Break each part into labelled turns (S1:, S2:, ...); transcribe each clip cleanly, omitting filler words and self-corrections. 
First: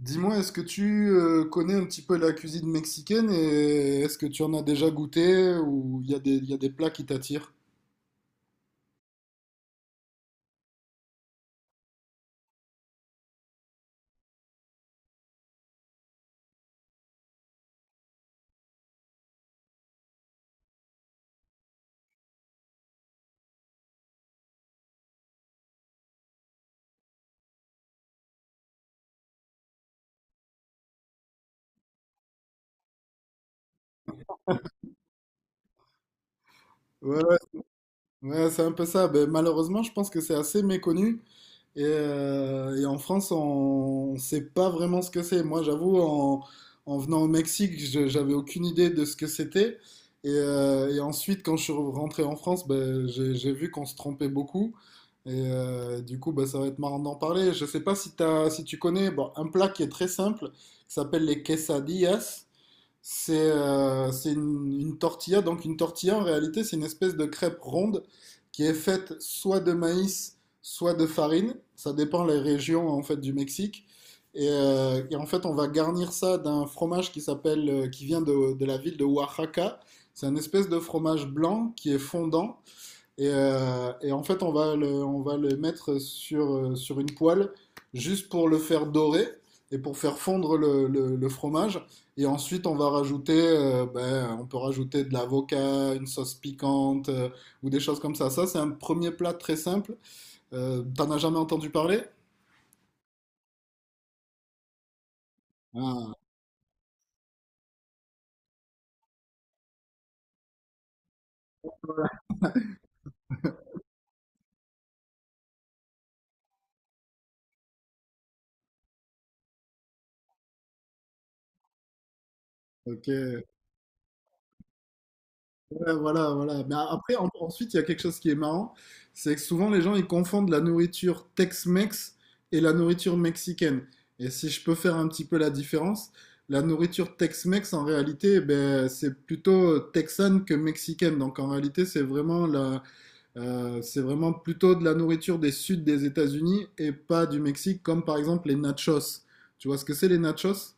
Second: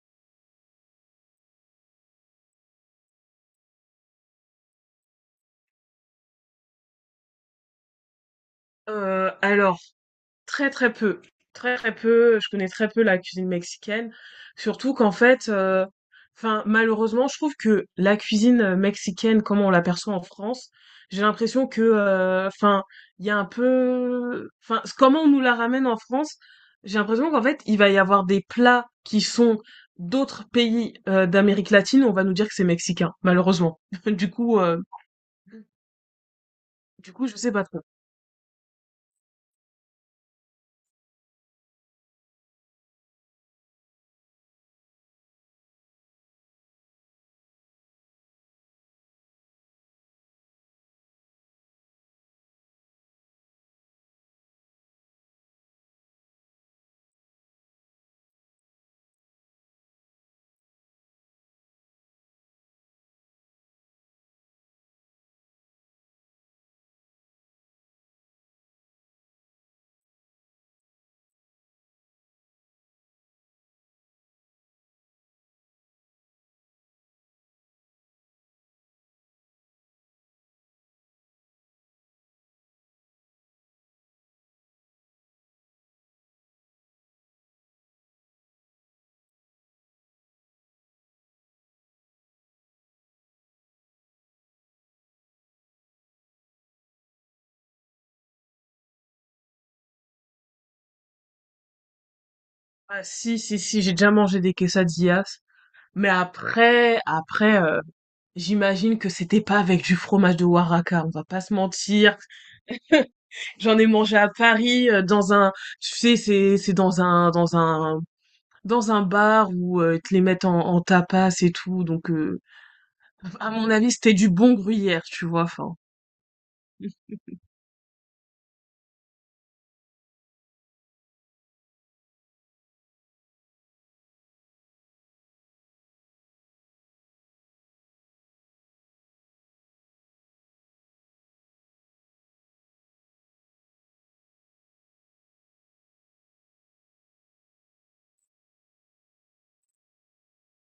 S1: Dis-moi, est-ce que tu connais un petit peu la cuisine mexicaine et est-ce que tu en as déjà goûté ou il y a il y a des plats qui t'attirent?
S2: Alors très, très peu, très, très peu, je connais très peu la cuisine mexicaine, surtout qu'en fait, enfin malheureusement je trouve que la cuisine mexicaine comme on l'aperçoit en France, j'ai l'impression que, enfin il y a un peu enfin c comment on nous la ramène en France, j'ai l'impression qu'en fait il va y avoir des plats qui sont d'autres pays d'Amérique latine, on va nous dire que c'est mexicain, malheureusement. Du coup, heu, du
S1: Ouais,
S2: coup
S1: ouais,
S2: je sais pas trop.
S1: ouais, c'est un peu ça. Ben, malheureusement, je pense que c'est assez méconnu. Et en France, on ne sait pas vraiment ce que c'est. Moi, j'avoue, en venant au Mexique, j'avais aucune idée de ce que c'était. Et ensuite, quand je suis rentré en France, ben, j'ai vu qu'on se trompait beaucoup. Et du coup, ben, ça va être marrant d'en parler. Je ne sais pas si si tu connais bon, un plat qui est très simple, qui s'appelle les quesadillas. C'est une tortilla. Donc une tortilla, en réalité, c'est une espèce de crêpe ronde qui est faite soit de maïs, soit de farine. Ça dépend les régions en fait du Mexique. Et en fait, on va garnir ça d'un fromage qui s'appelle, qui vient de la ville de Oaxaca. C'est un espèce de fromage blanc qui est fondant et en fait, on va le mettre sur une poêle juste pour le faire dorer et pour faire fondre le fromage. Et ensuite, on va rajouter, ben, on peut rajouter de l'avocat, une sauce piquante ou des choses comme ça. Ça, c'est un premier plat très simple. T'en as jamais entendu parler?
S2: Ah si, si, si, j'ai déjà mangé des quesadillas. Mais
S1: Ah,
S2: après, j'imagine que c'était pas avec du fromage de Oaxaca, on va pas se mentir. J'en ai mangé à Paris, dans un tu sais, c'est dans un dans un dans un bar où, ils te les mettent en en tapas et tout, donc
S1: ok.
S2: à mon avis, c'était du bon gruyère, tu vois? Enfin,
S1: Ouais, voilà, voilà. Mais après, ensuite, il y a quelque chose qui est marrant, c'est que souvent les gens ils confondent la nourriture Tex-Mex et la nourriture mexicaine. Et si je peux faire un petit peu la différence, la nourriture Tex-Mex en réalité, ben, c'est plutôt texane que mexicaine. Donc en réalité, c'est vraiment c'est vraiment plutôt de la nourriture des suds des États-Unis et pas du Mexique, comme par exemple les nachos. Tu vois ce que c'est les nachos?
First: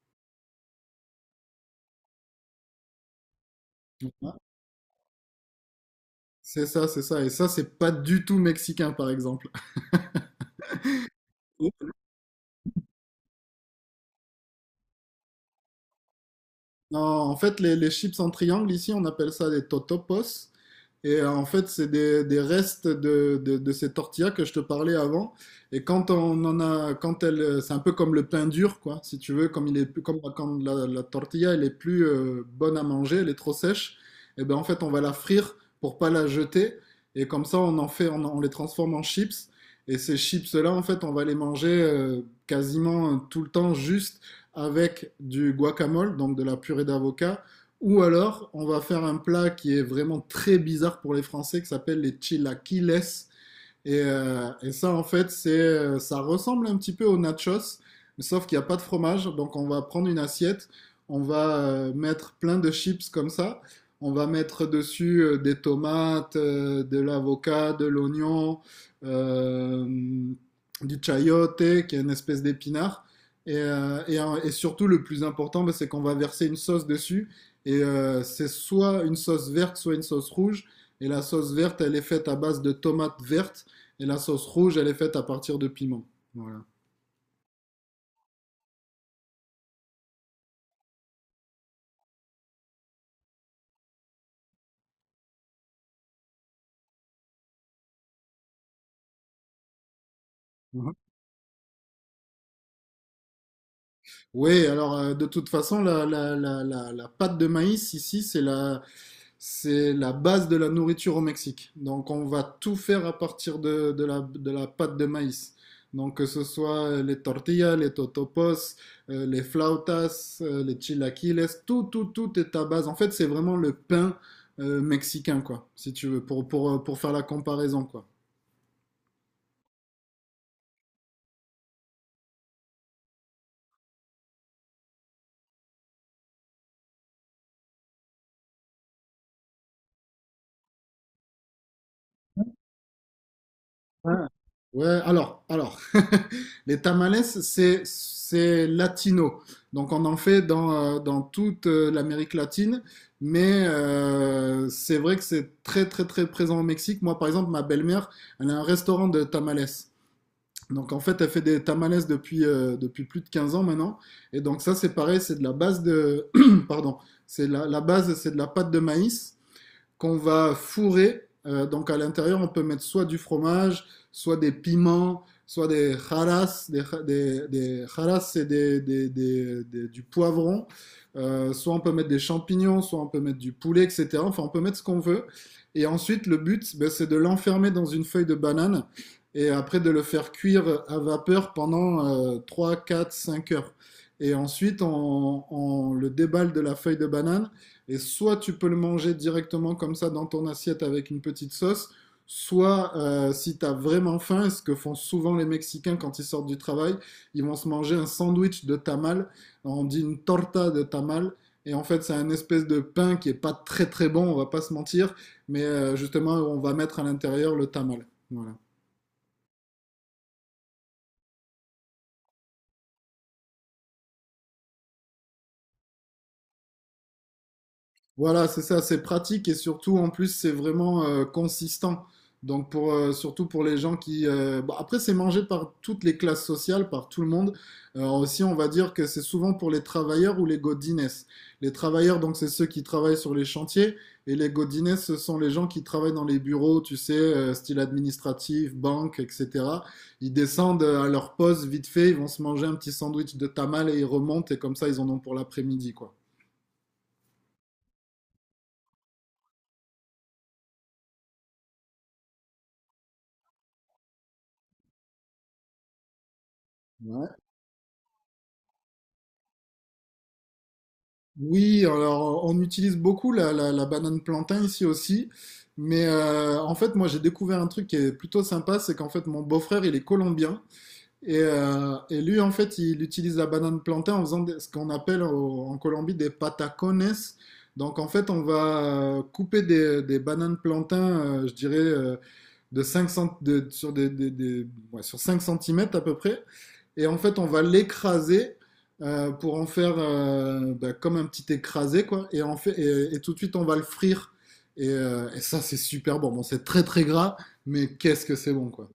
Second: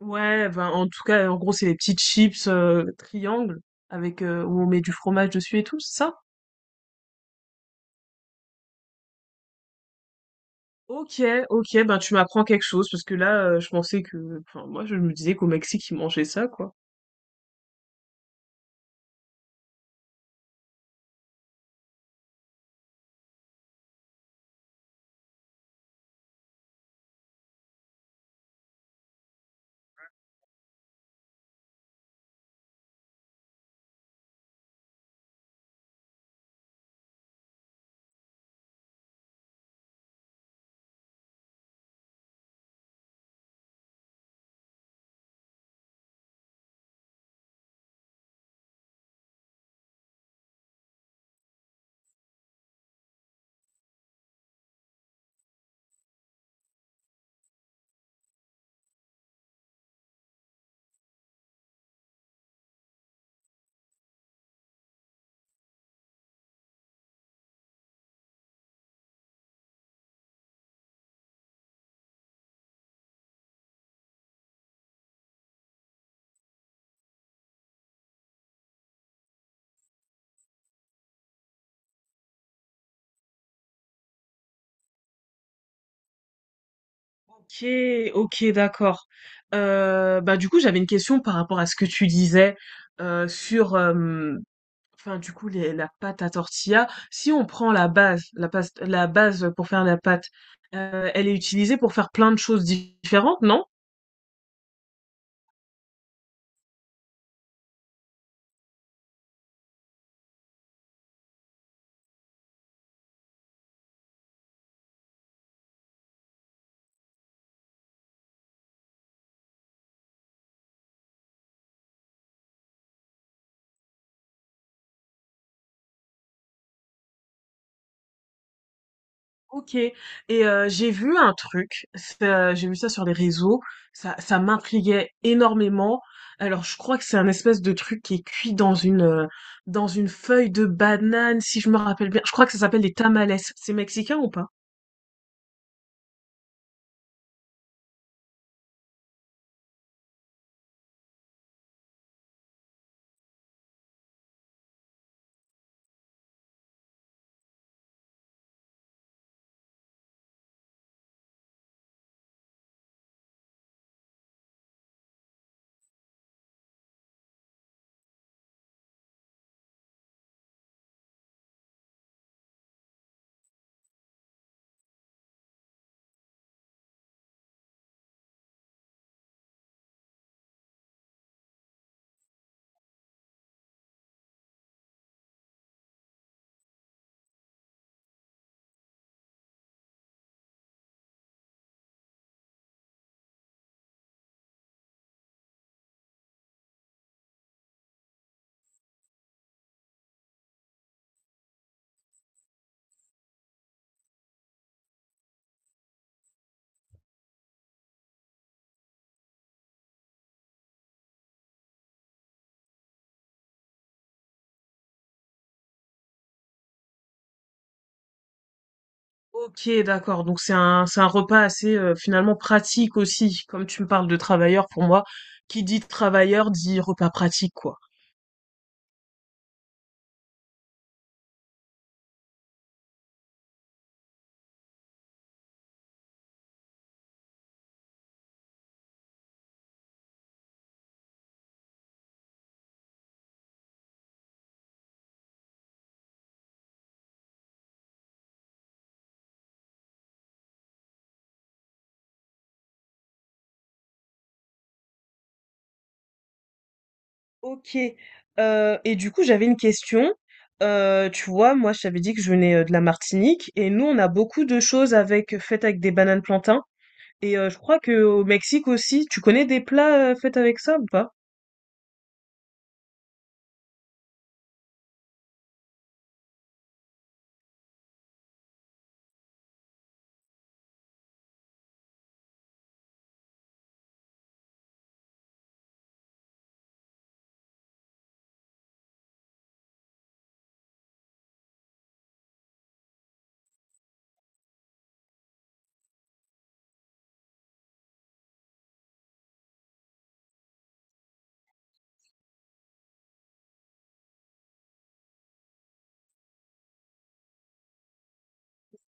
S2: ouais, ben, en tout cas, en gros, c'est les petites chips triangles avec,
S1: Ouais.
S2: heu, où on met du fromage dessus et tout, c'est ça?
S1: C'est ça, c'est ça. Et ça, c'est pas du tout mexicain, par exemple.
S2: OK, OK, ben, tu m'apprends quelque chose parce que là, je pensais que enfin, moi, je me disais qu'au Mexique, ils mangeaient ça, quoi.
S1: Non, en fait, les chips en triangle, ici, on appelle ça des totopos. Et en fait, c'est des restes de ces tortillas que je te parlais avant. Et quand on en a, quand elle, c'est un peu comme le pain dur, quoi, si tu veux, comme il est, comme quand la tortilla, elle est plus bonne à manger, elle est trop sèche. Et ben en fait, on va la frire pour pas la jeter. Et comme ça, on les transforme en chips. Et ces chips-là, en fait, on va les manger quasiment tout le temps juste avec du guacamole, donc de la purée d'avocat. Ou alors, on va faire un plat qui est vraiment très bizarre pour les Français, qui s'appelle les chilaquiles. Et ça, en fait, ça ressemble un petit peu aux nachos, mais sauf qu'il n'y a pas de fromage. Donc, on va prendre une assiette, on va mettre plein de chips comme ça. On va mettre dessus des tomates, de l'avocat, de l'oignon, euh, du chayote, qui est une espèce d'épinard. Et, et surtout, le plus important, bah, c'est qu'on va verser une sauce dessus. Et c'est soit une sauce verte, soit une sauce rouge. Et la sauce verte, elle est faite à base de tomates vertes et la sauce rouge, elle est faite à partir de piment. Voilà.
S2: Ok, ok, d'accord. Bah du coup, j'avais une question par rapport à ce que tu disais, sur, enfin du coup, la pâte à tortilla. Si on prend la base, la base, la base pour faire la pâte,
S1: Mhm.
S2: euh, elle est utilisée pour faire plein de choses différentes, non?
S1: Oui, alors de toute façon, la pâte de maïs ici, c'est la base de la nourriture au Mexique. Donc on va tout faire à partir de de la pâte de maïs. Donc que ce soit les tortillas, les totopos, les flautas, les chilaquiles, tout est à base. En fait, c'est vraiment le pain mexicain, quoi, si tu veux, pour faire la comparaison, quoi.
S2: OK et j'ai vu un truc, j'ai vu ça sur les réseaux, ça m'intriguait énormément. Alors je crois que c'est un espèce de truc qui est cuit dans une, dans une feuille de banane si je me rappelle bien. Je crois que ça s'appelle des tamales. C'est
S1: Ouais,
S2: mexicain ou pas?
S1: ouais, alors, les tamales, c'est latino. Donc on en fait dans toute l'Amérique latine, mais c'est vrai que c'est très présent au Mexique. Moi, par exemple, ma belle-mère, elle a un restaurant de tamales. Donc en fait, elle fait des tamales depuis, depuis plus de 15 ans maintenant. Et donc ça, c'est pareil, c'est de la base de... Pardon, c'est la base, c'est de la pâte de maïs qu'on va fourrer. Donc à l'intérieur, on peut mettre soit du fromage, soit des piments, soit des haras, des haras, c'est du poivron, soit on peut mettre des champignons, soit on peut mettre du poulet, etc. Enfin, on peut mettre ce qu'on veut. Et ensuite, le but, ben, c'est de l'enfermer dans une feuille de banane et après de le faire cuire à vapeur pendant 3, 4, 5 heures. Et ensuite, on le déballe de la feuille de banane et soit tu peux le manger directement comme ça dans ton assiette avec une petite sauce, soit si tu as vraiment faim, et ce que font souvent les Mexicains quand ils sortent du travail, ils vont se manger un sandwich de tamal, on dit une torta de tamal, et en fait c'est un espèce de pain qui est pas très très bon, on va pas se mentir, mais justement on va mettre à l'intérieur le tamal. Voilà.
S2: OK, d'accord, donc c'est un repas assez, finalement pratique aussi. Comme tu me parles de travailleurs, pour moi, qui dit travailleur dit repas pratique, quoi.
S1: Voilà, c'est ça, c'est pratique et surtout en plus c'est vraiment consistant. Donc pour surtout pour les gens qui bon, après c'est mangé par toutes les classes sociales, par tout le monde. Aussi on va dire que c'est souvent pour les travailleurs ou les godines. Les travailleurs donc c'est ceux qui travaillent sur les chantiers et les godines ce sont les gens qui travaillent dans les bureaux, tu sais, style administratif, banque, etc. Ils descendent à leur pause vite fait, ils vont se manger un petit sandwich de tamal et ils remontent et comme ça ils en ont pour l'après-midi quoi.
S2: OK, et du coup, j'avais une question. Tu vois, moi, je t'avais dit que je venais de la Martinique et nous, on a beaucoup de choses avec faites avec des bananes plantains
S1: Ouais.
S2: et je crois que au Mexique aussi. Tu connais des plats, faits avec ça ou pas?
S1: Oui, alors on utilise beaucoup la banane plantain ici aussi, mais en fait moi j'ai découvert un truc qui est plutôt sympa, c'est qu'en fait mon beau-frère il est colombien et lui en fait il utilise la banane plantain en faisant ce qu'on appelle en Colombie des patacones. Donc en fait on va couper des bananes plantain, je dirais de 5 cent- de- sur, des- ouais, sur 5 centimètres à peu près. Et en fait, on va l'écraser pour en faire bah, comme un petit écrasé, quoi. Et, en fait, et tout de suite, on va le frire. Et ça, c'est super bon. Bon, c'est très très gras, mais qu'est-ce que c'est bon, quoi.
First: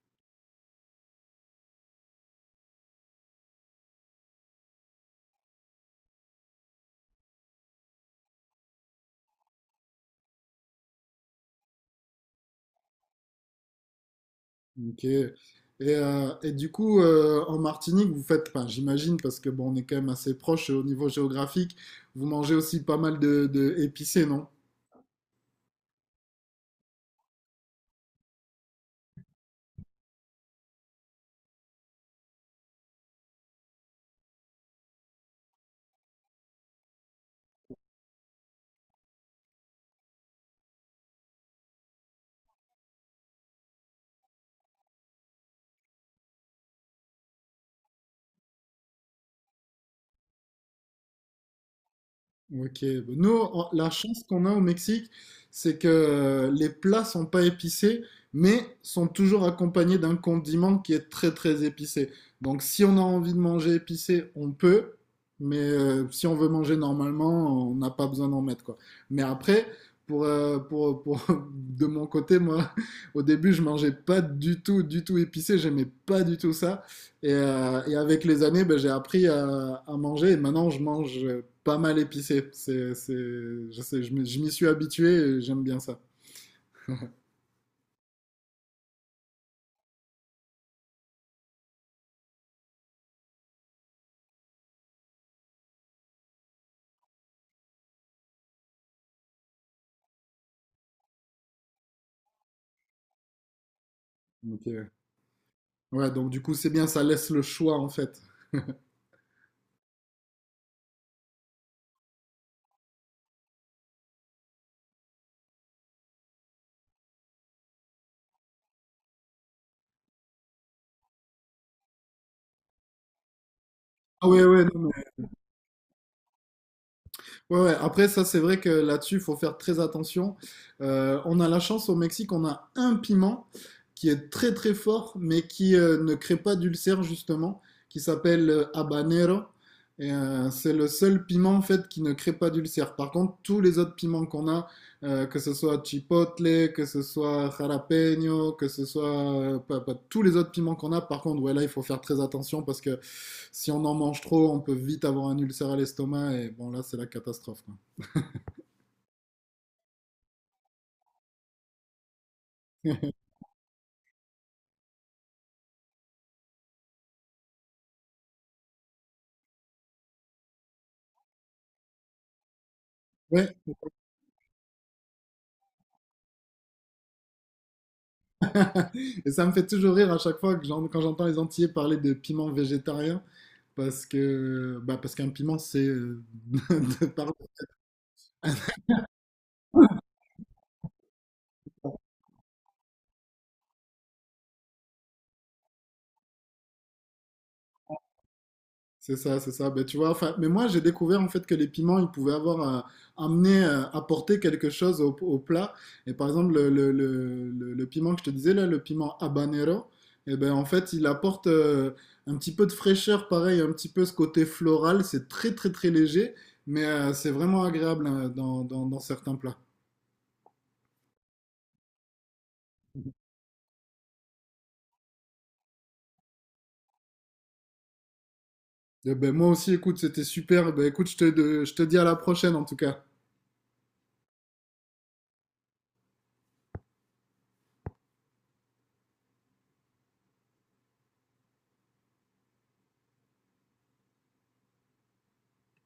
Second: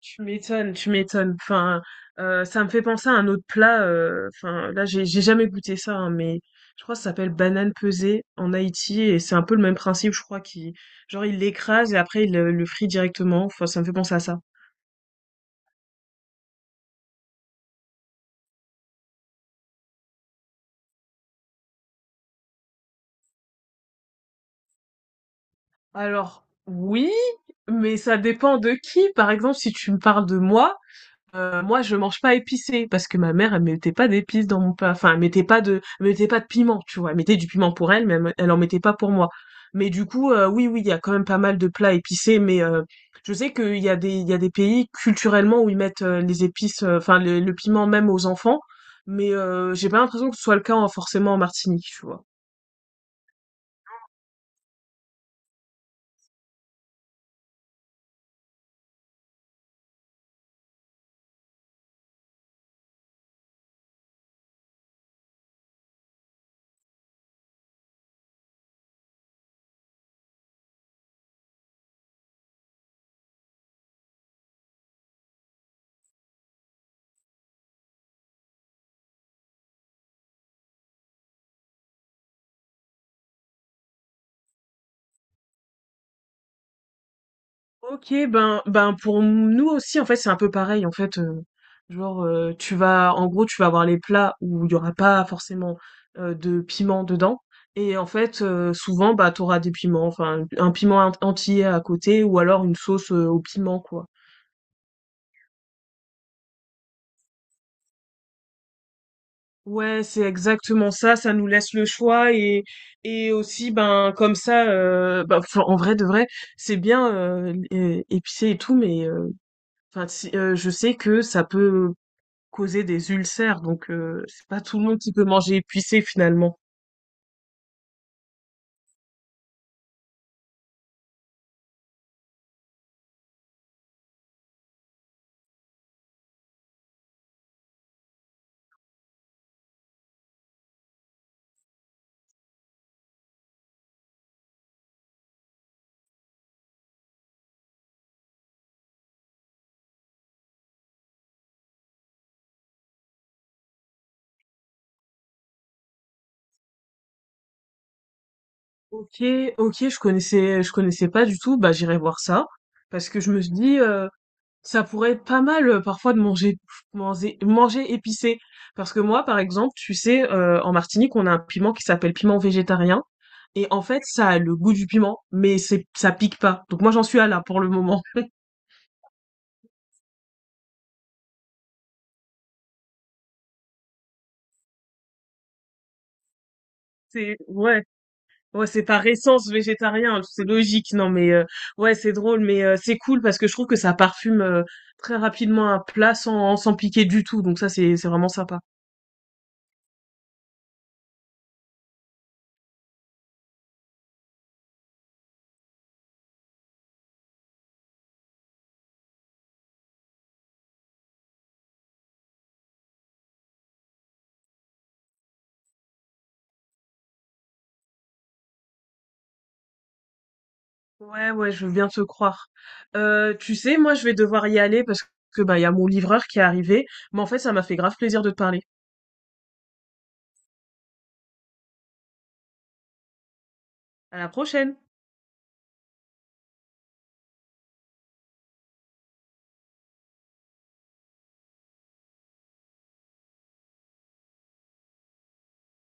S2: Tu m'étonnes, tu m'étonnes. Enfin, ça me fait penser à un autre plat, enfin, là, j'ai jamais goûté ça, hein, mais je crois que ça s'appelle banane pesée en Haïti et c'est un peu le même principe, je crois, qui genre, il l'écrase et après, il le frient directement. Enfin, ça me fait penser à ça.
S1: Ok. Et du coup, en Martinique, vous faites, enfin, j'imagine, parce que bon, on est quand même assez proche au niveau géographique, vous mangez aussi pas mal de épicé, non?
S2: Alors oui, mais ça dépend de qui. Par exemple, si tu me parles de moi, moi je mange pas épicé parce que ma mère elle mettait pas d'épices dans mon plat. Enfin, elle mettait pas de, elle mettait pas de piment, tu vois. Elle mettait du piment pour elle, mais elle, elle en mettait pas pour moi. Mais du coup, oui, oui, il y a quand même pas mal de plats épicés, mais je sais qu'il y a des, il y a des pays culturellement où ils mettent les épices, enfin le piment même aux enfants, mais j'ai pas l'impression que ce soit le cas forcément en Martinique, tu vois.
S1: Ok, nous, la chance qu'on a au Mexique, c'est que les plats sont pas épicés, mais sont toujours accompagnés d'un condiment qui est très très épicé. Donc, si on a envie de manger épicé, on peut, mais si on veut manger normalement, on n'a pas besoin d'en mettre quoi. Mais après, pour de mon côté, moi, au début, je mangeais pas du tout, du tout épicé, j'aimais pas du tout ça. Et avec les années, ben, j'ai appris à manger et maintenant je mange pas mal épicé. Je sais, je m'y suis habitué et j'aime bien ça.
S2: OK, ben ben pour nous aussi en fait, c'est un peu pareil en fait, genre, tu vas en gros, tu vas avoir les plats où il y aura pas forcément, de piment dedans et en fait, souvent, bah, t'auras des piments, enfin un piment en entier à côté ou alors une sauce, au piment quoi.
S1: Donc, ouais, donc du coup, c'est bien, ça laisse le choix en fait.
S2: Ouais, c'est exactement ça, ça nous laisse le choix et aussi ben comme ça, bah, enfin en vrai de vrai, c'est bien, é épicé et tout mais, enfin si, je sais que ça peut causer des ulcères, donc
S1: Ah ouais,
S2: c'est pas
S1: ouais,
S2: tout le
S1: non,
S2: monde qui peut manger épicé finalement.
S1: ouais, ouais. Après, ça, c'est vrai que là-dessus, il faut faire très attention. On a la chance au Mexique, on a un piment qui est très très fort, mais qui ne crée pas d'ulcère justement, qui s'appelle habanero. Et c'est le seul piment en fait qui ne crée pas d'ulcère. Par contre, tous les autres piments qu'on a, que ce soit chipotle, que ce soit jalapeño, que ce soit tous les autres piments qu'on a. Par contre, ouais, là, il faut faire très attention parce que si on en mange trop, on peut vite avoir un ulcère à l'estomac et bon, là, c'est la catastrophe, quoi.
S2: OK, OK, je connaissais pas du tout, bah, j'irai voir ça parce que je me suis dit, ça pourrait être pas mal, parfois de manger épicé. Parce que moi, par exemple, tu sais, en Martinique, on a un piment qui s'appelle piment végétarien
S1: Ouais.
S2: et en fait, ça a le goût du piment, mais c'est ça pique pas. Donc moi, j'en suis à là pour le moment.
S1: Et ça me fait toujours rire à chaque fois que quand j'entends les Antillais parler de piments végétariens parce que bah parce qu'un piment c'est de par
S2: C'est ouais. Ouais, c'est par essence végétarien, hein, c'est logique. Non, ouais, c'est drôle, c'est cool parce que je trouve que ça parfume très rapidement un plat sans piquer du tout. Donc ça, c'est vraiment sympa.
S1: C'est ça, c'est ça. Ben, tu vois, enfin, mais moi, j'ai découvert en fait que les piments, ils pouvaient avoir apporter quelque chose au plat. Et par exemple, le piment que je te disais là, le piment habanero, et ben en fait, il apporte un petit peu de fraîcheur, pareil, un petit peu ce côté floral. C'est très léger, mais c'est vraiment agréable hein, dans certains plats.
S2: Ouais, ouais, je veux bien te croire. Tu sais, moi, je vais devoir y aller parce que bah il y a mon livreur qui est arrivé. Mais en fait, ça m'a fait grave plaisir de te parler.
S1: Et ben moi aussi, écoute, c'était super. Ben écoute, je te dis à la prochaine en tout cas.
S2: À la prochaine.